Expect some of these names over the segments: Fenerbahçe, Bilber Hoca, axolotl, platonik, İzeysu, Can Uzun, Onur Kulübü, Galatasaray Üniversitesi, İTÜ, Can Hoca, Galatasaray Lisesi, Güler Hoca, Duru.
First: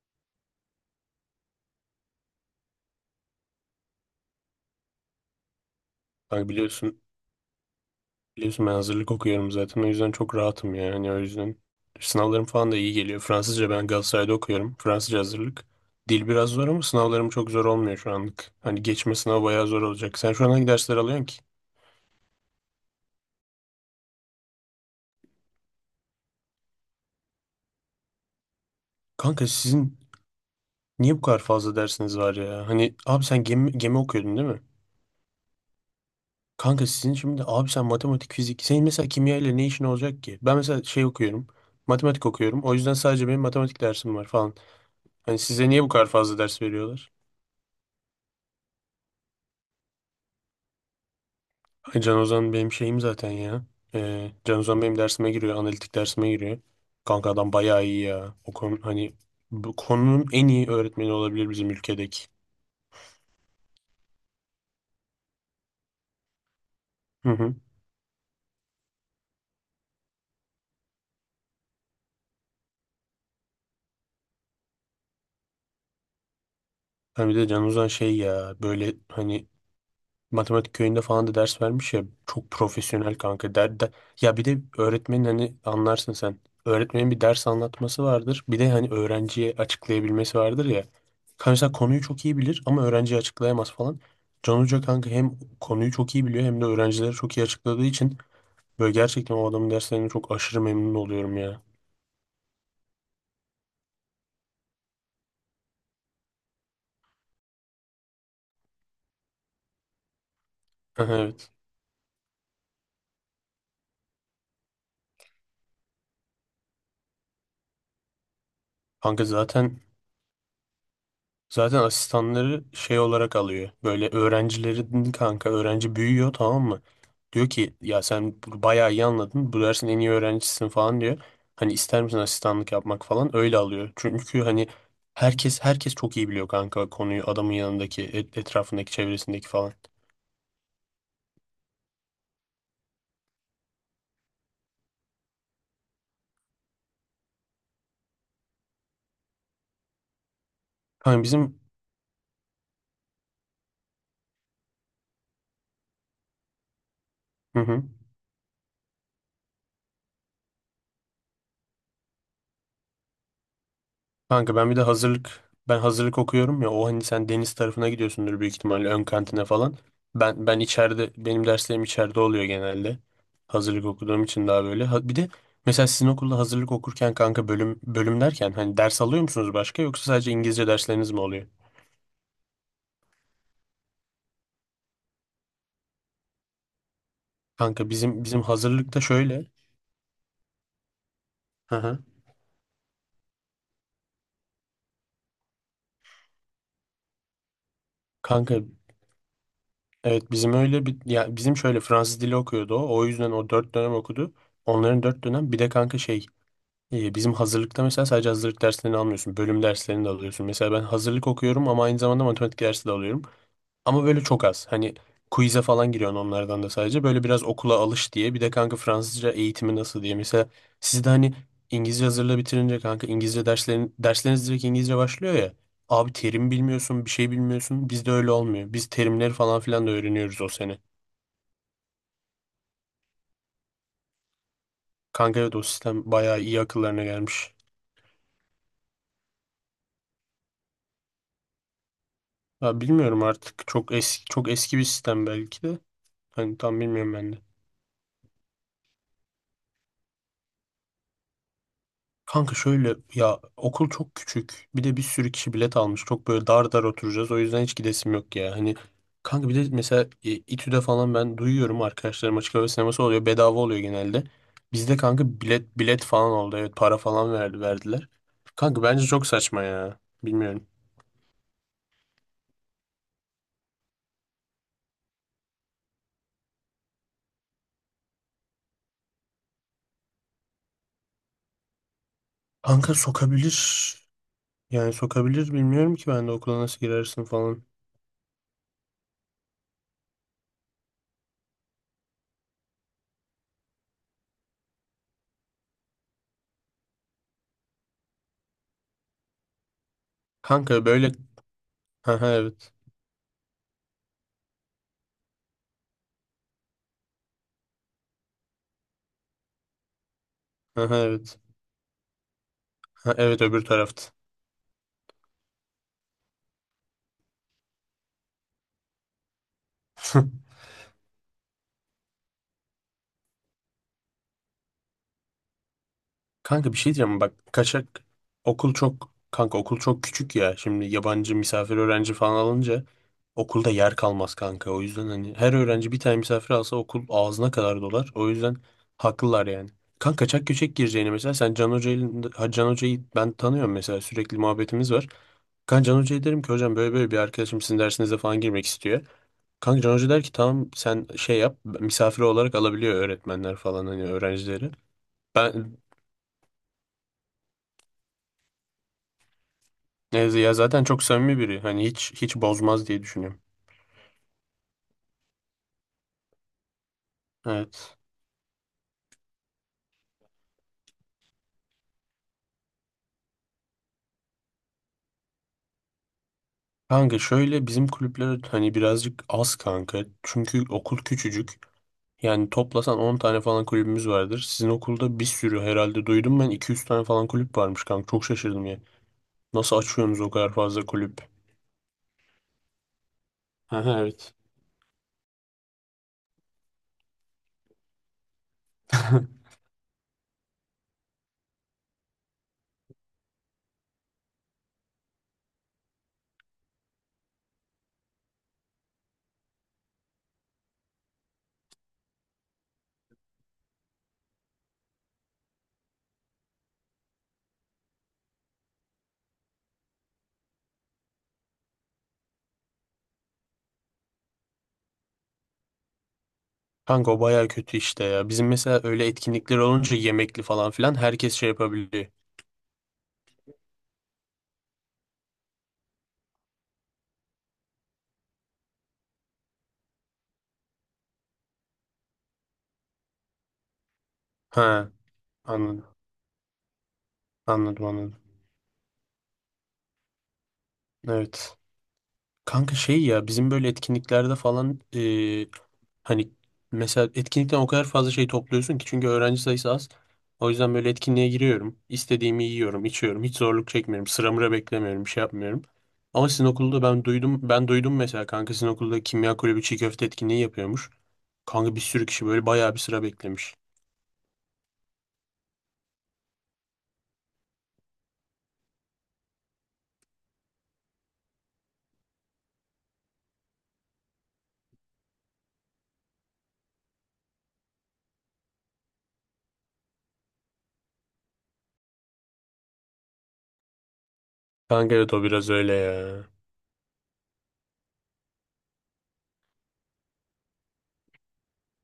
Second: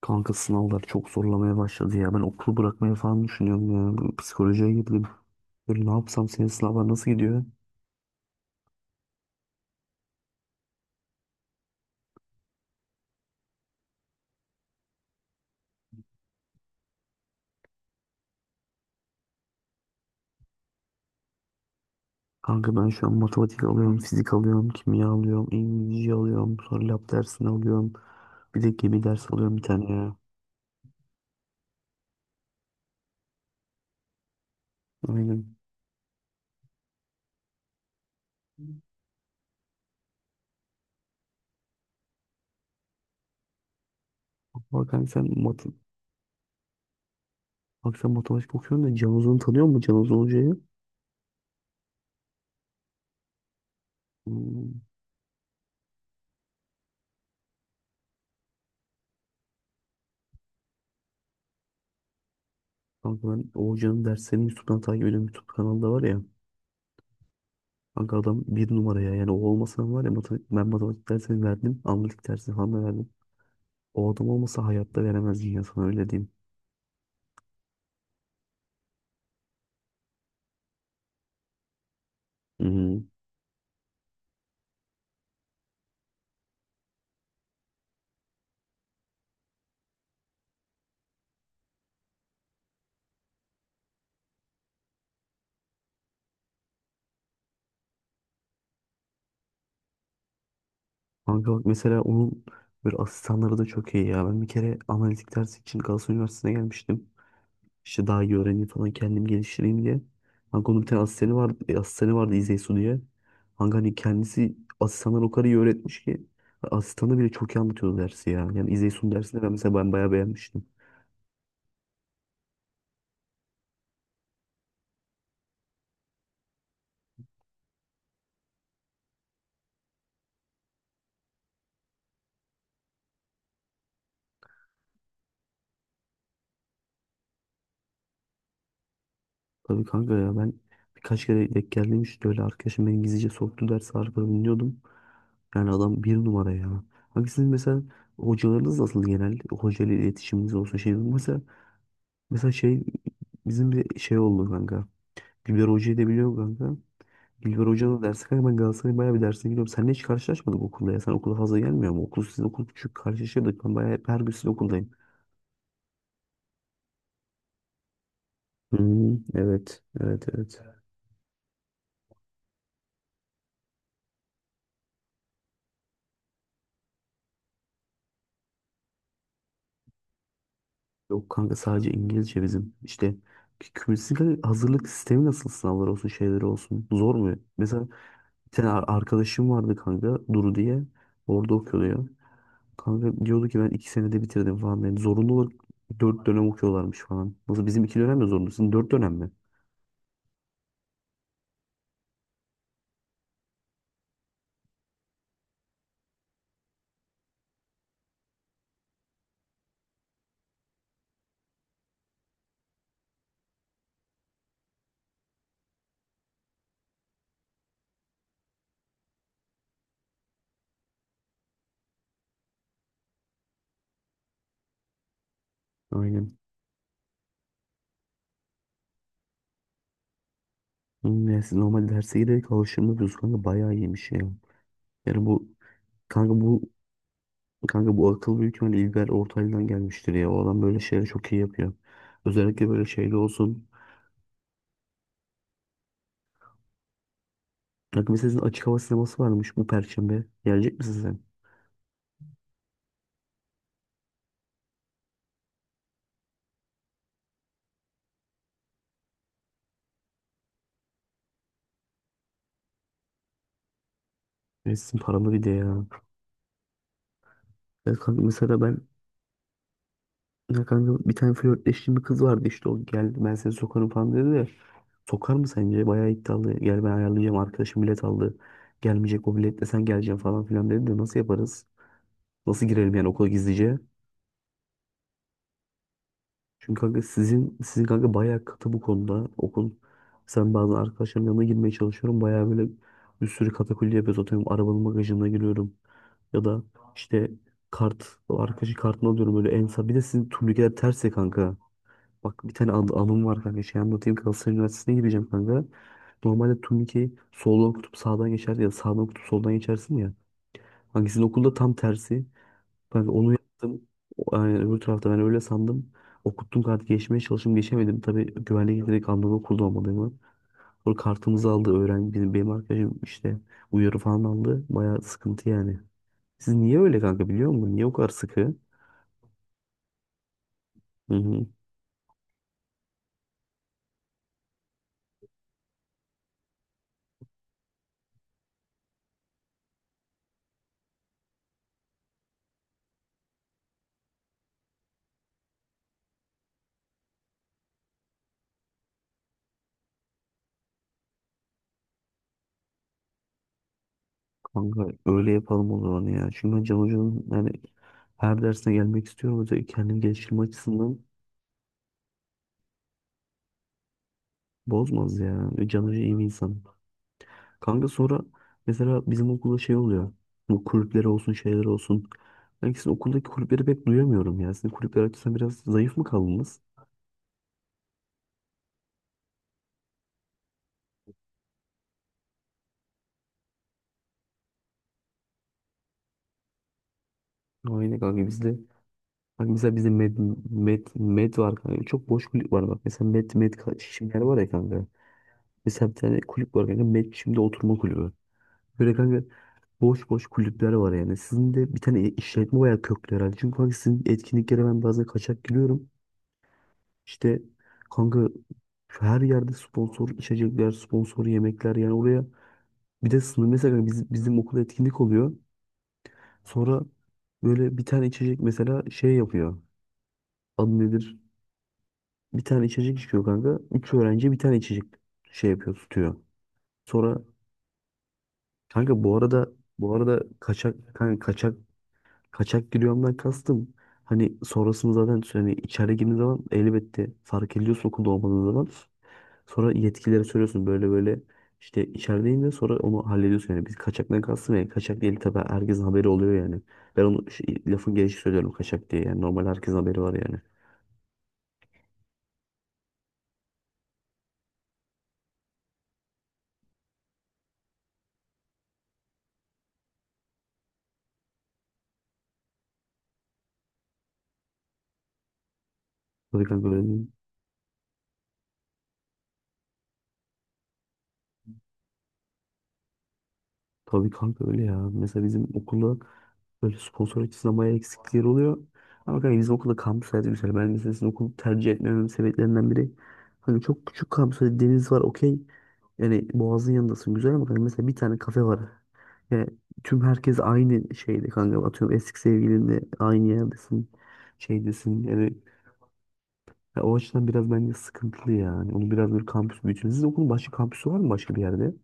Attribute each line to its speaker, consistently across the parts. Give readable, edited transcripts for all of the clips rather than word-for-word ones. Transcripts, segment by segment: Speaker 1: Kanka sınavlar çok zorlamaya başladı ya. Ben okulu bırakmayı falan düşünüyorum ya. Bu Psikolojiye girdim. Böyle ne yapsam, senin
Speaker 2: Kanka
Speaker 1: sınavlar
Speaker 2: biliyorsun,
Speaker 1: nasıl gidiyor?
Speaker 2: biliyorsun ben hazırlık okuyorum zaten. O yüzden çok rahatım yani. Hani o yüzden sınavlarım falan da iyi geliyor. Fransızca ben Galatasaray'da okuyorum. Fransızca hazırlık. Dil biraz zor ama sınavlarım çok zor olmuyor şu anlık. Hani geçme sınavı bayağı zor olacak. Sen şu an hangi dersler alıyorsun ki?
Speaker 1: Kanka ben şu an matematik alıyorum, fizik alıyorum, kimya alıyorum, İngilizce alıyorum, sonra lab dersini alıyorum. Bir de gemi dersi
Speaker 2: Kanka
Speaker 1: alıyorum bir tane
Speaker 2: sizin
Speaker 1: ya.
Speaker 2: niye bu kadar fazla dersiniz var ya? Hani abi sen gemi okuyordun değil mi?
Speaker 1: Aynen.
Speaker 2: Kanka sizin şimdi abi sen matematik, fizik. Senin mesela kimya ile ne işin olacak ki? Ben mesela şey okuyorum. Matematik okuyorum. O yüzden sadece benim matematik dersim var falan.
Speaker 1: Bak kanka sen,
Speaker 2: Hani
Speaker 1: mat
Speaker 2: size niye bu kadar fazla ders veriyorlar?
Speaker 1: Bak sen matematik okuyorsun da, Can Uzun'u tanıyor musun, Can Uzun Hoca'yı?
Speaker 2: Ay Can Ozan benim şeyim zaten ya. Can
Speaker 1: Hmm.
Speaker 2: Ozan benim dersime giriyor. Analitik dersime giriyor. Kanka adam bayağı iyi ya. O konu hani bu konunun en iyi öğretmeni olabilir bizim ülkedeki.
Speaker 1: Kanka ben Oğuzcan'ın derslerini YouTube'dan takip ediyorum. YouTube kanalda var ya.
Speaker 2: Hı hı.
Speaker 1: Kanka adam bir numara ya. Yani o olmasa var ya, matematik, ben matematik dersini verdim. Analitik dersini falan da verdim. O adam olmasa hayatta veremezdin ya, sana öyle diyeyim.
Speaker 2: Hani bir de Can Ozan şey ya böyle hani matematik köyünde falan da ders vermiş ya çok
Speaker 1: Hı.
Speaker 2: profesyonel kanka der. Ya bir de öğretmenin hani anlarsın sen, öğretmenin bir ders anlatması vardır bir de hani öğrenciye açıklayabilmesi vardır ya. Kanka mesela konuyu çok iyi bilir ama öğrenciye açıklayamaz falan. Can Hoca kanka hem konuyu çok iyi biliyor hem de öğrencilere çok iyi açıkladığı için böyle gerçekten o adamın derslerinden çok aşırı memnun oluyorum
Speaker 1: Kanka
Speaker 2: ya.
Speaker 1: bak, mesela onun böyle asistanları da çok iyi ya. Ben bir kere analitik dersi için Galatasaray Üniversitesi'ne gelmiştim. İşte daha iyi öğreneyim falan, kendim geliştireyim diye. Kanka onun bir tane asistanı
Speaker 2: Evet.
Speaker 1: vardı, İzeysu diye. Kanka hani kendisi asistanlar o kadar iyi öğretmiş ki, asistanı bile çok iyi anlatıyordu dersi ya. Yani İzeysu'nun
Speaker 2: Kanka
Speaker 1: dersini ben mesela
Speaker 2: zaten,
Speaker 1: ben bayağı beğenmiştim.
Speaker 2: zaten asistanları şey olarak alıyor. Böyle öğrencilerin, kanka öğrenci büyüyor, tamam mı? Diyor ki ya sen bayağı iyi anladın. Bu dersin en iyi öğrencisisin falan diyor. Hani ister misin asistanlık yapmak falan, öyle alıyor. Çünkü hani herkes herkes çok iyi biliyor kanka konuyu, adamın yanındaki etrafındaki, çevresindeki falan.
Speaker 1: Tabii kanka ya, ben birkaç kere denk geldim. İşte öyle, arkadaşım beni gizlice soktu, dersi arkada dinliyordum. Yani adam bir numara ya. Kanka sizin mesela hocalarınız nasıl genel? Hoca ile iletişiminiz olsun şey.
Speaker 2: Hani
Speaker 1: Mesela,
Speaker 2: bizim,
Speaker 1: mesela şey bizim bir şey oldu kanka. Güler Hoca'yı da biliyor musun kanka.
Speaker 2: hı
Speaker 1: Bilber
Speaker 2: hı.
Speaker 1: Hoca'nın dersi kanka, ben Galatasaray'ın bayağı bir dersine gidiyorum. Seninle hiç karşılaşmadık okulda ya. Sen okula fazla gelmiyor mu? Okul sizin okul küçük karşılaşıyorduk. Ben bayağı hep her gün sizin
Speaker 2: Kanka ben bir de
Speaker 1: okuldayım.
Speaker 2: hazırlık, ben hazırlık okuyorum ya, o hani sen deniz tarafına gidiyorsundur büyük ihtimalle, ön
Speaker 1: Hmm,
Speaker 2: kantine falan.
Speaker 1: evet, evet,
Speaker 2: Ben
Speaker 1: evet.
Speaker 2: ben içeride, benim derslerim içeride oluyor genelde. Hazırlık okuduğum için daha böyle. Bir de mesela sizin okulda hazırlık okurken kanka bölüm bölüm derken hani ders alıyor musunuz başka, yoksa sadece İngilizce dersleriniz mi
Speaker 1: Yok
Speaker 2: oluyor?
Speaker 1: kanka, sadece İngilizce bizim. İşte kümülatif hazırlık sistemi nasıl, sınavlar olsun şeyleri olsun. Zor mu? Mesela
Speaker 2: Kanka bizim
Speaker 1: bir tane
Speaker 2: hazırlıkta şöyle.
Speaker 1: arkadaşım vardı kanka, Duru diye. Orada
Speaker 2: Hı
Speaker 1: okuyordu
Speaker 2: hı.
Speaker 1: ya. Kanka diyordu ki, ben 2 senede bitirdim falan. Yani zorunlu olarak 4 dönem okuyorlarmış falan. Nasıl, bizim 2 dönem de zorunlu.
Speaker 2: Kanka
Speaker 1: Sizin 4 dönem mi?
Speaker 2: evet bizim öyle bir, ya bizim şöyle, Fransız dili okuyordu o. O yüzden o 4 dönem okudu. Onların 4 dönem, bir de kanka şey, İyi, bizim hazırlıkta mesela sadece hazırlık derslerini almıyorsun. Bölüm derslerini de alıyorsun. Mesela ben hazırlık okuyorum ama aynı zamanda matematik dersi de alıyorum. Ama böyle çok az. Hani quiz'e falan giriyorsun onlardan da, sadece böyle biraz okula alış diye. Bir de kanka Fransızca eğitimi nasıl diye. Mesela sizde hani İngilizce hazırlığı bitirince kanka İngilizce derslerin, dersleriniz direkt İngilizce başlıyor ya. Abi
Speaker 1: Aynen.
Speaker 2: terim bilmiyorsun, bir şey bilmiyorsun. Bizde öyle olmuyor. Biz terimleri falan filan da öğreniyoruz o sene.
Speaker 1: Yani siz normal derse giderek alıştırmıyoruz kanka, bayağı iyiymiş ya. Yani
Speaker 2: Kanka
Speaker 1: bu
Speaker 2: evet, o sistem
Speaker 1: kanka
Speaker 2: bayağı iyi
Speaker 1: bu
Speaker 2: akıllarına gelmiş.
Speaker 1: kanka bu akıl büyük ihtimalle İlber Ortaylı'dan gelmiştir ya. O adam böyle şeyleri çok iyi yapıyor. Özellikle
Speaker 2: Ya
Speaker 1: böyle şeyde
Speaker 2: bilmiyorum artık,
Speaker 1: olsun.
Speaker 2: çok eski çok eski bir sistem belki de. Hani tam bilmiyorum ben de.
Speaker 1: Kanka mesela sizin açık hava sineması varmış bu perşembe. Gelecek misin sen?
Speaker 2: Kanka şöyle ya, okul çok küçük. Bir de bir sürü kişi bilet almış. Çok böyle dar dar oturacağız. O yüzden hiç gidesim yok ya. Hani kanka bir de mesela İTÜ'de falan ben duyuyorum, arkadaşlarım açık hava sineması oluyor. Bedava oluyor genelde.
Speaker 1: Evet
Speaker 2: Bizde
Speaker 1: sizin
Speaker 2: kanka
Speaker 1: paralı bir de
Speaker 2: bilet
Speaker 1: ya.
Speaker 2: bilet falan oldu. Evet, para falan verdi,
Speaker 1: Ya
Speaker 2: verdiler.
Speaker 1: kanka mesela
Speaker 2: Kanka
Speaker 1: ben
Speaker 2: bence çok saçma ya.
Speaker 1: ya
Speaker 2: Bilmiyorum.
Speaker 1: kanka bir tane flörtleştiğim bir kız vardı. İşte o geldi, ben seni sokarım falan dedi de. Sokar mı sence? Bayağı iddialı. Gel, ben ayarlayacağım, arkadaşım bilet aldı. Gelmeyecek, o biletle sen geleceksin falan filan dedi de, nasıl yaparız? Nasıl
Speaker 2: Kanka
Speaker 1: girelim yani okula
Speaker 2: sokabilir.
Speaker 1: gizlice?
Speaker 2: Yani sokabilir, bilmiyorum ki ben de okula
Speaker 1: Çünkü
Speaker 2: nasıl
Speaker 1: kanka
Speaker 2: girersin
Speaker 1: sizin
Speaker 2: falan.
Speaker 1: sizin kanka bayağı katı bu konuda. Okul, sen bazen arkadaşlarımın yanına girmeye çalışıyorum. Bayağı böyle bir sürü katakulli yapıyoruz. Atıyorum arabanın bagajına giriyorum. Ya da işte kart, o arkadaşı kartını alıyorum böyle en sağ. Bir de sizin turnikeler
Speaker 2: Kanka
Speaker 1: ters ya
Speaker 2: böyle...
Speaker 1: kanka.
Speaker 2: Aha,
Speaker 1: Bak bir tane
Speaker 2: evet.
Speaker 1: anım var kanka. Şey anlatayım. Galatasaray Üniversitesi'ne gireceğim kanka. Normalde turnikeyi soldan okutup sağdan geçerdi ya da sağdan okutup soldan geçersin ya.
Speaker 2: Aha,
Speaker 1: Hangisinin
Speaker 2: evet.
Speaker 1: okulda tam tersi. Ben
Speaker 2: Ha,
Speaker 1: onu
Speaker 2: evet, öbür
Speaker 1: yaptım.
Speaker 2: tarafta.
Speaker 1: Yani öbür tarafta, ben öyle sandım. Okuttum kartı, geçmeye çalıştım, geçemedim. Tabii güvenlik direkt anladı okulda olmadığımı. Sonra kartımızı aldı öğrenci. Benim arkadaşım işte uyarı falan aldı. Bayağı sıkıntı yani. Siz
Speaker 2: Kanka bir
Speaker 1: niye
Speaker 2: şey
Speaker 1: öyle
Speaker 2: diyeceğim
Speaker 1: kanka,
Speaker 2: bak,
Speaker 1: biliyor musun? Niye o
Speaker 2: kaçak,
Speaker 1: kadar sıkı?
Speaker 2: okul çok, kanka okul çok küçük ya, şimdi
Speaker 1: Hı
Speaker 2: yabancı
Speaker 1: hı.
Speaker 2: misafir öğrenci falan alınca okulda yer kalmaz kanka. O yüzden hani her öğrenci bir tane misafir alsa okul ağzına kadar dolar. O yüzden haklılar yani. Kanka kaçak göçek gireceğini, mesela sen Can Hoca'yı, ha, Can Hoca'yı ben tanıyorum mesela, sürekli muhabbetimiz var. Kanka Can Hoca'ya derim ki hocam böyle böyle bir arkadaşım sizin dersinize falan girmek istiyor. Kanka Can Hoca der ki tamam, sen şey yap, misafir olarak alabiliyor öğretmenler falan hani öğrencileri.
Speaker 1: Kanka öyle yapalım
Speaker 2: Ben,
Speaker 1: o zaman ya. Çünkü ben Can Hoca'nın yani her dersine gelmek istiyorum. Özellikle kendimi
Speaker 2: neyse
Speaker 1: geliştirme
Speaker 2: ya, zaten
Speaker 1: açısından
Speaker 2: çok samimi biri. Hani hiç hiç bozmaz diye düşünüyorum.
Speaker 1: bozmaz ya. Can Hoca iyi bir insan. Kanka
Speaker 2: Evet.
Speaker 1: sonra mesela bizim okulda şey oluyor. Bu kulüpleri olsun, şeyler olsun. Ben sizin okuldaki kulüpleri pek duyamıyorum ya. Sizin kulüpler açısından biraz zayıf mı kaldınız?
Speaker 2: Kanka şöyle, bizim kulüpler hani birazcık az kanka. Çünkü okul küçücük. Yani toplasan 10 tane falan kulübümüz vardır. Sizin okulda bir sürü, herhalde duydum ben 200 tane falan kulüp varmış
Speaker 1: Aynen
Speaker 2: kanka. Çok
Speaker 1: kanka bizde.
Speaker 2: şaşırdım ya.
Speaker 1: Bak mesela
Speaker 2: Nasıl
Speaker 1: bizde med,
Speaker 2: açıyorsunuz o kadar fazla
Speaker 1: med,
Speaker 2: kulüp?
Speaker 1: med var kanka. Çok boş kulüp var bak. Mesela
Speaker 2: Aha,
Speaker 1: şimdiler
Speaker 2: evet.
Speaker 1: var ya kanka. Mesela bir tane kulüp var kanka. Med şimdi oturma kulübü. Böyle kanka boş boş kulüpler var yani. Sizin de bir tane işletme bayağı köklü herhalde. Çünkü kanka sizin etkinliklere ben bazen kaçak giriyorum. İşte kanka şu, her yerde sponsor içecekler, sponsor yemekler yani oraya. Bir de sınır, mesela bizim okulda etkinlik oluyor. Sonra böyle bir tane içecek mesela şey yapıyor. Adı nedir? Bir tane içecek içiyor kanka. Üç öğrenci bir tane içecek şey yapıyor, tutuyor.
Speaker 2: Kanka
Speaker 1: Sonra
Speaker 2: o baya kötü işte ya. Bizim mesela
Speaker 1: kanka
Speaker 2: öyle
Speaker 1: bu arada
Speaker 2: etkinlikler
Speaker 1: bu
Speaker 2: olunca
Speaker 1: arada
Speaker 2: yemekli falan
Speaker 1: kaçak
Speaker 2: filan
Speaker 1: kanka
Speaker 2: herkes şey
Speaker 1: kaçak
Speaker 2: yapabiliyor.
Speaker 1: kaçak giriyorumdan kastım. Hani sonrasını, zaten hani içeri girdiğin zaman elbette fark ediyorsun okulda olmadığın zaman. Sonra yetkililere söylüyorsun böyle böyle, işte içerideyim de, sonra onu hallediyorsun yani. Biz kaçaktan kastım yani,
Speaker 2: Ha,
Speaker 1: kaçak değil tabii, herkesin
Speaker 2: anladım
Speaker 1: haberi oluyor yani. Ben onu şey,
Speaker 2: anladım
Speaker 1: lafın
Speaker 2: anladım.
Speaker 1: gelişi söylüyorum kaçak diye, yani normal herkesin haberi var yani.
Speaker 2: Evet. Kanka şey ya, bizim böyle etkinliklerde falan hani, mesela etkinlikten o kadar fazla şey topluyorsun ki, çünkü öğrenci sayısı az. O yüzden böyle etkinliğe giriyorum. İstediğimi yiyorum, içiyorum. Hiç zorluk çekmiyorum. Sıra mıra beklemiyorum, bir şey yapmıyorum. Ama
Speaker 1: Tabii
Speaker 2: sizin
Speaker 1: kanka
Speaker 2: okulda
Speaker 1: öyle
Speaker 2: ben
Speaker 1: değil.
Speaker 2: duydum, ben duydum mesela, kanka sizin okulda kimya kulübü çiğ köfte etkinliği yapıyormuş. Kanka bir sürü kişi böyle bayağı bir sıra beklemiş.
Speaker 1: Tabii kanka öyle ya. Mesela bizim okulda böyle sponsor açısından bayağı eksiklikler oluyor. Ama kanka bizim okulda kampüs hayatı güzel. Ben mesela sizin okulu tercih etmememin sebeplerinden biri. Hani çok küçük kampüs hani, deniz var okey. Yani Boğaz'ın yanındasın güzel ama kanka mesela bir tane kafe var. Yani tüm herkes aynı şeyde kanka. Atıyorum eski sevgilinle aynı yerdesin.
Speaker 2: Kanka
Speaker 1: Şeydesin
Speaker 2: evet, o
Speaker 1: yani.
Speaker 2: biraz öyle ya.
Speaker 1: Ya o açıdan biraz bence sıkıntılı yani. Onu biraz böyle kampüs büyütün. Sizin okulun başka kampüsü var mı başka bir yerde?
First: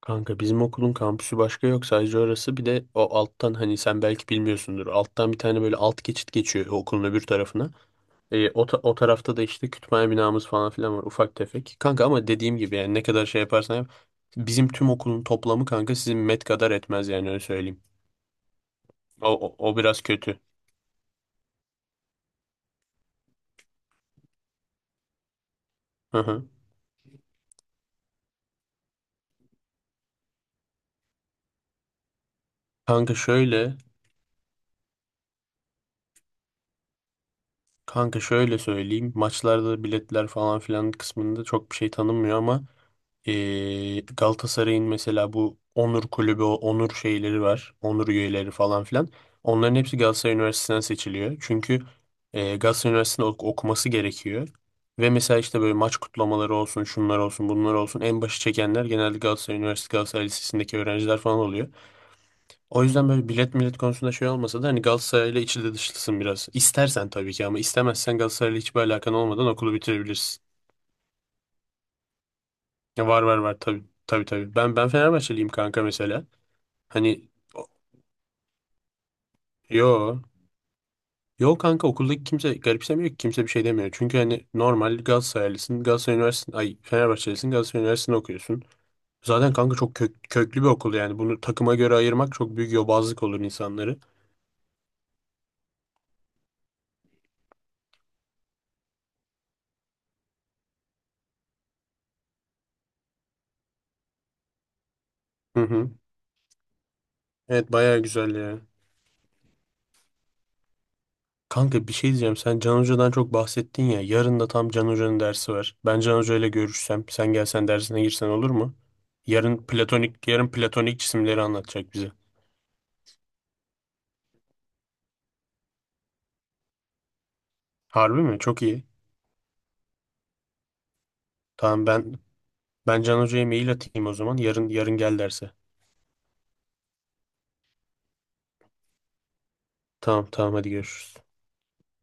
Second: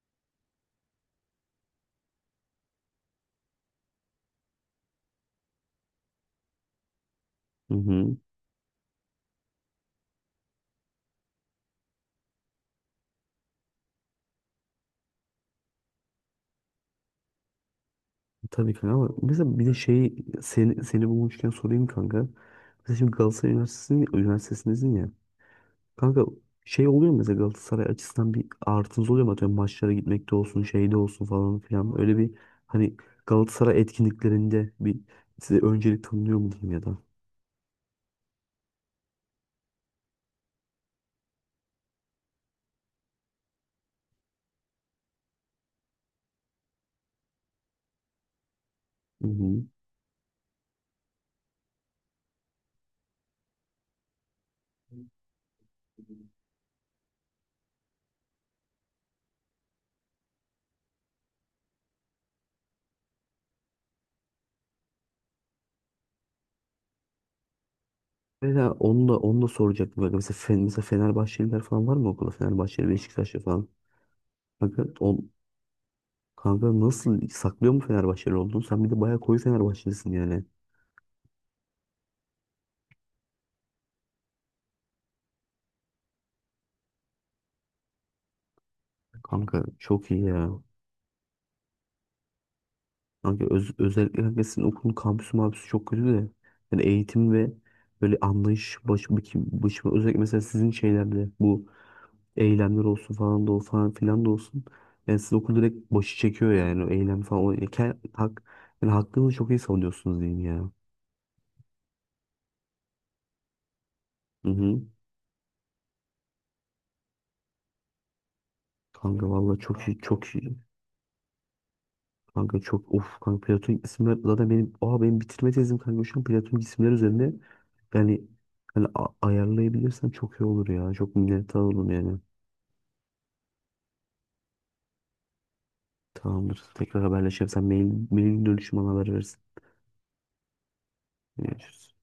Speaker 2: Kanka bizim okulun kampüsü başka yok, sadece orası. Bir de o alttan, hani sen belki bilmiyorsundur, alttan bir tane böyle alt geçit geçiyor okulun öbür tarafına.
Speaker 1: Hı hı.
Speaker 2: O tarafta da işte kütüphane binamız falan filan var, ufak tefek kanka, ama dediğim gibi yani ne kadar şey yaparsan yap, bizim tüm okulun toplamı kanka sizin met kadar etmez yani, öyle söyleyeyim.
Speaker 1: Tabii kanka, ama
Speaker 2: o, o,
Speaker 1: mesela bir de
Speaker 2: o biraz
Speaker 1: şey,
Speaker 2: kötü.
Speaker 1: seni bulmuşken sorayım kanka. Mesela şimdi Üniversitesindesin ya.
Speaker 2: Hı
Speaker 1: Kanka
Speaker 2: hı.
Speaker 1: şey oluyor mu mesela, Galatasaray açısından bir artınız oluyor mu? Atıyorum maçlara gitmekte olsun, şeyde olsun falan filan. Öyle bir, hani
Speaker 2: Kanka şöyle,
Speaker 1: Galatasaray etkinliklerinde bir size öncelik tanınıyor mu diyeyim ya da.
Speaker 2: söyleyeyim, maçlarda biletler falan filan kısmında çok bir şey tanınmıyor ama Galatasaray'ın mesela bu Onur Kulübü, o Onur şeyleri var. Onur üyeleri falan filan.
Speaker 1: Hı hı.
Speaker 2: Onların hepsi Galatasaray Üniversitesi'nden seçiliyor. Çünkü Galatasaray Üniversitesi'nde okuması gerekiyor. Ve mesela işte böyle maç kutlamaları olsun, şunlar olsun, bunlar olsun. En başı çekenler genelde Galatasaray Üniversitesi, Galatasaray Lisesi'ndeki öğrenciler falan oluyor. O yüzden böyle bilet millet konusunda şey olmasa da hani Galatasaray'la içli dışlısın biraz. İstersen tabii ki, ama istemezsen Galatasaray'la
Speaker 1: Mesela
Speaker 2: hiçbir
Speaker 1: onu
Speaker 2: alakan
Speaker 1: da onu
Speaker 2: olmadan
Speaker 1: da
Speaker 2: okulu
Speaker 1: soracaktım. Kanka. Mesela,
Speaker 2: bitirebilirsin.
Speaker 1: Mesela Fenerbahçeliler falan var mı okulda? Fenerbahçeli,
Speaker 2: Ya, var var
Speaker 1: Beşiktaşlı
Speaker 2: var,
Speaker 1: falan.
Speaker 2: tabii tabii tabii. Ben
Speaker 1: Kanka,
Speaker 2: ben
Speaker 1: on,
Speaker 2: Fenerbahçeliyim kanka mesela.
Speaker 1: kanka, nasıl
Speaker 2: Hani o-
Speaker 1: saklıyor mu Fenerbahçeli olduğunu? Sen bir de bayağı koyu Fenerbahçelisin
Speaker 2: yo
Speaker 1: yani.
Speaker 2: yo kanka, okuldaki kimse garipsemiyor ki, kimse bir şey demiyor. Çünkü hani normal Galatasaraylısın, Galatasaray Üniversitesi, ay Fenerbahçelisin, Galatasaray Üniversitesi'nde okuyorsun. Zaten
Speaker 1: Kanka
Speaker 2: kanka çok
Speaker 1: çok iyi ya.
Speaker 2: köklü bir okul, yani bunu takıma göre ayırmak çok büyük yobazlık olur
Speaker 1: Kanka
Speaker 2: insanları.
Speaker 1: özellikle kanka sizin okulun kampüsü mabüsü çok kötü de. Yani eğitim ve böyle anlayış, özellikle mesela sizin şeylerde bu eylemler olsun falan da, o falan filan da olsun. Yani siz okul
Speaker 2: Hı hı.
Speaker 1: direkt başı çekiyor yani o eylem falan. O, yani,
Speaker 2: Evet, bayağı güzel ya.
Speaker 1: yani hakkınızı çok iyi savunuyorsunuz diyeyim ya.
Speaker 2: Kanka bir şey diyeceğim. Sen Can Hoca'dan çok bahsettin ya. Yarın
Speaker 1: Hı
Speaker 2: da tam
Speaker 1: hı.
Speaker 2: Can Hoca'nın dersi var. Ben Can Hoca ile görüşsem, sen gelsen dersine girsen olur mu?
Speaker 1: Kanka
Speaker 2: Yarın
Speaker 1: valla, çok iyi, çok
Speaker 2: platonik, yarın
Speaker 1: iyi.
Speaker 2: platonik cisimleri anlatacak bize.
Speaker 1: Kanka çok of kanka, platonik isimler zaten benim, oha, benim bitirme tezim kanka şu an platonik isimler üzerinde.
Speaker 2: Harbi
Speaker 1: Yani
Speaker 2: mi? Çok iyi.
Speaker 1: hani ayarlayabilirsem çok iyi olur ya. Çok minnettar
Speaker 2: Tamam
Speaker 1: olurum
Speaker 2: ben
Speaker 1: yani.
Speaker 2: ben Can Hoca'ya mail atayım o zaman. Yarın gel derse.
Speaker 1: Tamamdır. Tekrar haberleşelim. Sen mailin dönüşüm bana haber verirsin.
Speaker 2: Tamam tamam, hadi görüşürüz.
Speaker 1: Görüşürüz.